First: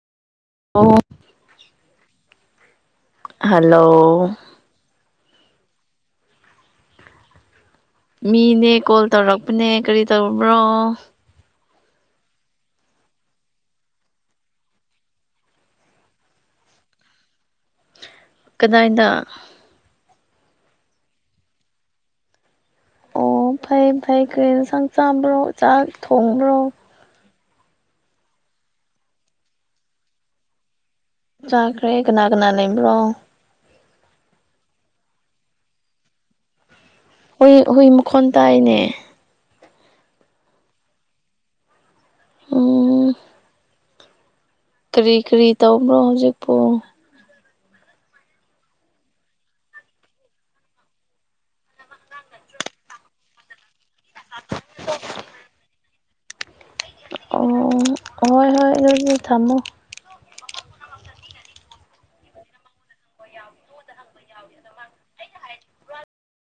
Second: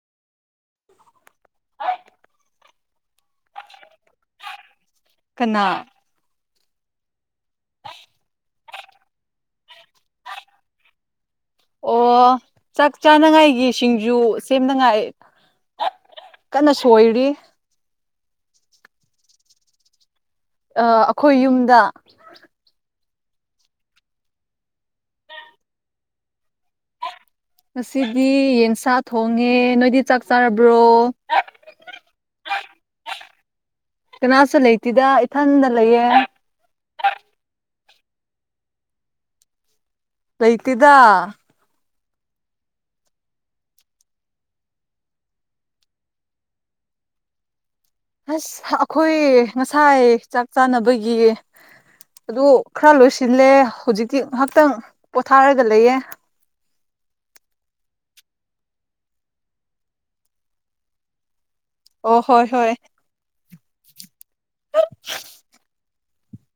ꯑꯣ ꯍꯜꯂꯣ ꯀꯅꯥ ꯃꯤꯅꯦ ꯀꯣꯜ ꯇꯧꯔꯛꯄꯅꯦ ꯀꯔꯤ ꯇꯧꯕ꯭ꯔꯣ ꯑꯣ ꯆꯥꯛ ꯆꯥꯅꯉꯥꯏꯒꯤ ꯁꯤꯡꯖꯨ ꯁꯦꯝꯅꯉꯥꯏ ꯀꯟꯅ ꯁꯣꯏꯔꯤ ꯀꯗꯥꯏꯗ ꯑꯥ ꯑꯩꯈꯣꯏ ꯌꯨꯝꯗ ꯑꯣ ꯐꯩ ꯐꯩ ꯀꯔꯤ ꯏꯟꯁꯥꯡ ꯆꯥꯕ꯭ꯔꯣ ꯆꯥꯛ ꯊꯣꯡꯕ꯭ꯔꯣ ꯉꯁꯤꯗꯤ ꯌꯦꯟꯁꯥ ꯊꯣꯡꯉꯦ ꯅꯣꯏꯗꯤ ꯆꯥꯛ ꯆꯥꯔꯕ꯭ꯔꯣ ꯆꯥꯈ꯭ꯔꯦ ꯀꯅꯥ ꯀꯅꯥ ꯂꯩꯕ꯭ꯔꯣ ꯀꯅꯥꯁꯨ ꯂꯩꯇꯦꯗ ꯏꯊꯟꯗ ꯂꯩꯌꯦ ꯍꯏ ꯍꯨꯏ ꯃꯈꯣꯟ ꯇꯥꯏꯅꯦ ꯂꯩꯇꯤꯗ ꯎꯝ ꯀꯔꯤ ꯀꯔꯤ ꯇꯧꯕ꯭ꯔꯣ ꯍꯧꯖꯤꯛꯄꯨ ꯑꯁ ꯑꯩꯈꯣꯏ ꯉꯁꯥꯏ ꯆꯥꯛ ꯆꯥꯅꯕꯒꯤ ꯑꯗꯨ ꯈꯔ ꯂꯣꯏꯁꯤꯜꯂꯦ ꯍꯧꯖꯤꯛꯇꯤ ꯉꯍꯥꯛꯇꯪ ꯄꯣꯊꯥꯔꯒ ꯂꯩꯌꯦ ꯑꯣ ꯍꯣꯏ ꯍꯣꯏ ꯑꯗꯨꯗꯤ ꯊꯝꯃꯣ ꯑꯣ ꯍꯣꯏ ꯍꯣꯏ [unintelligible] ꯑꯩꯅ ꯍꯥꯏꯗꯤ ꯍꯨꯔꯥꯟ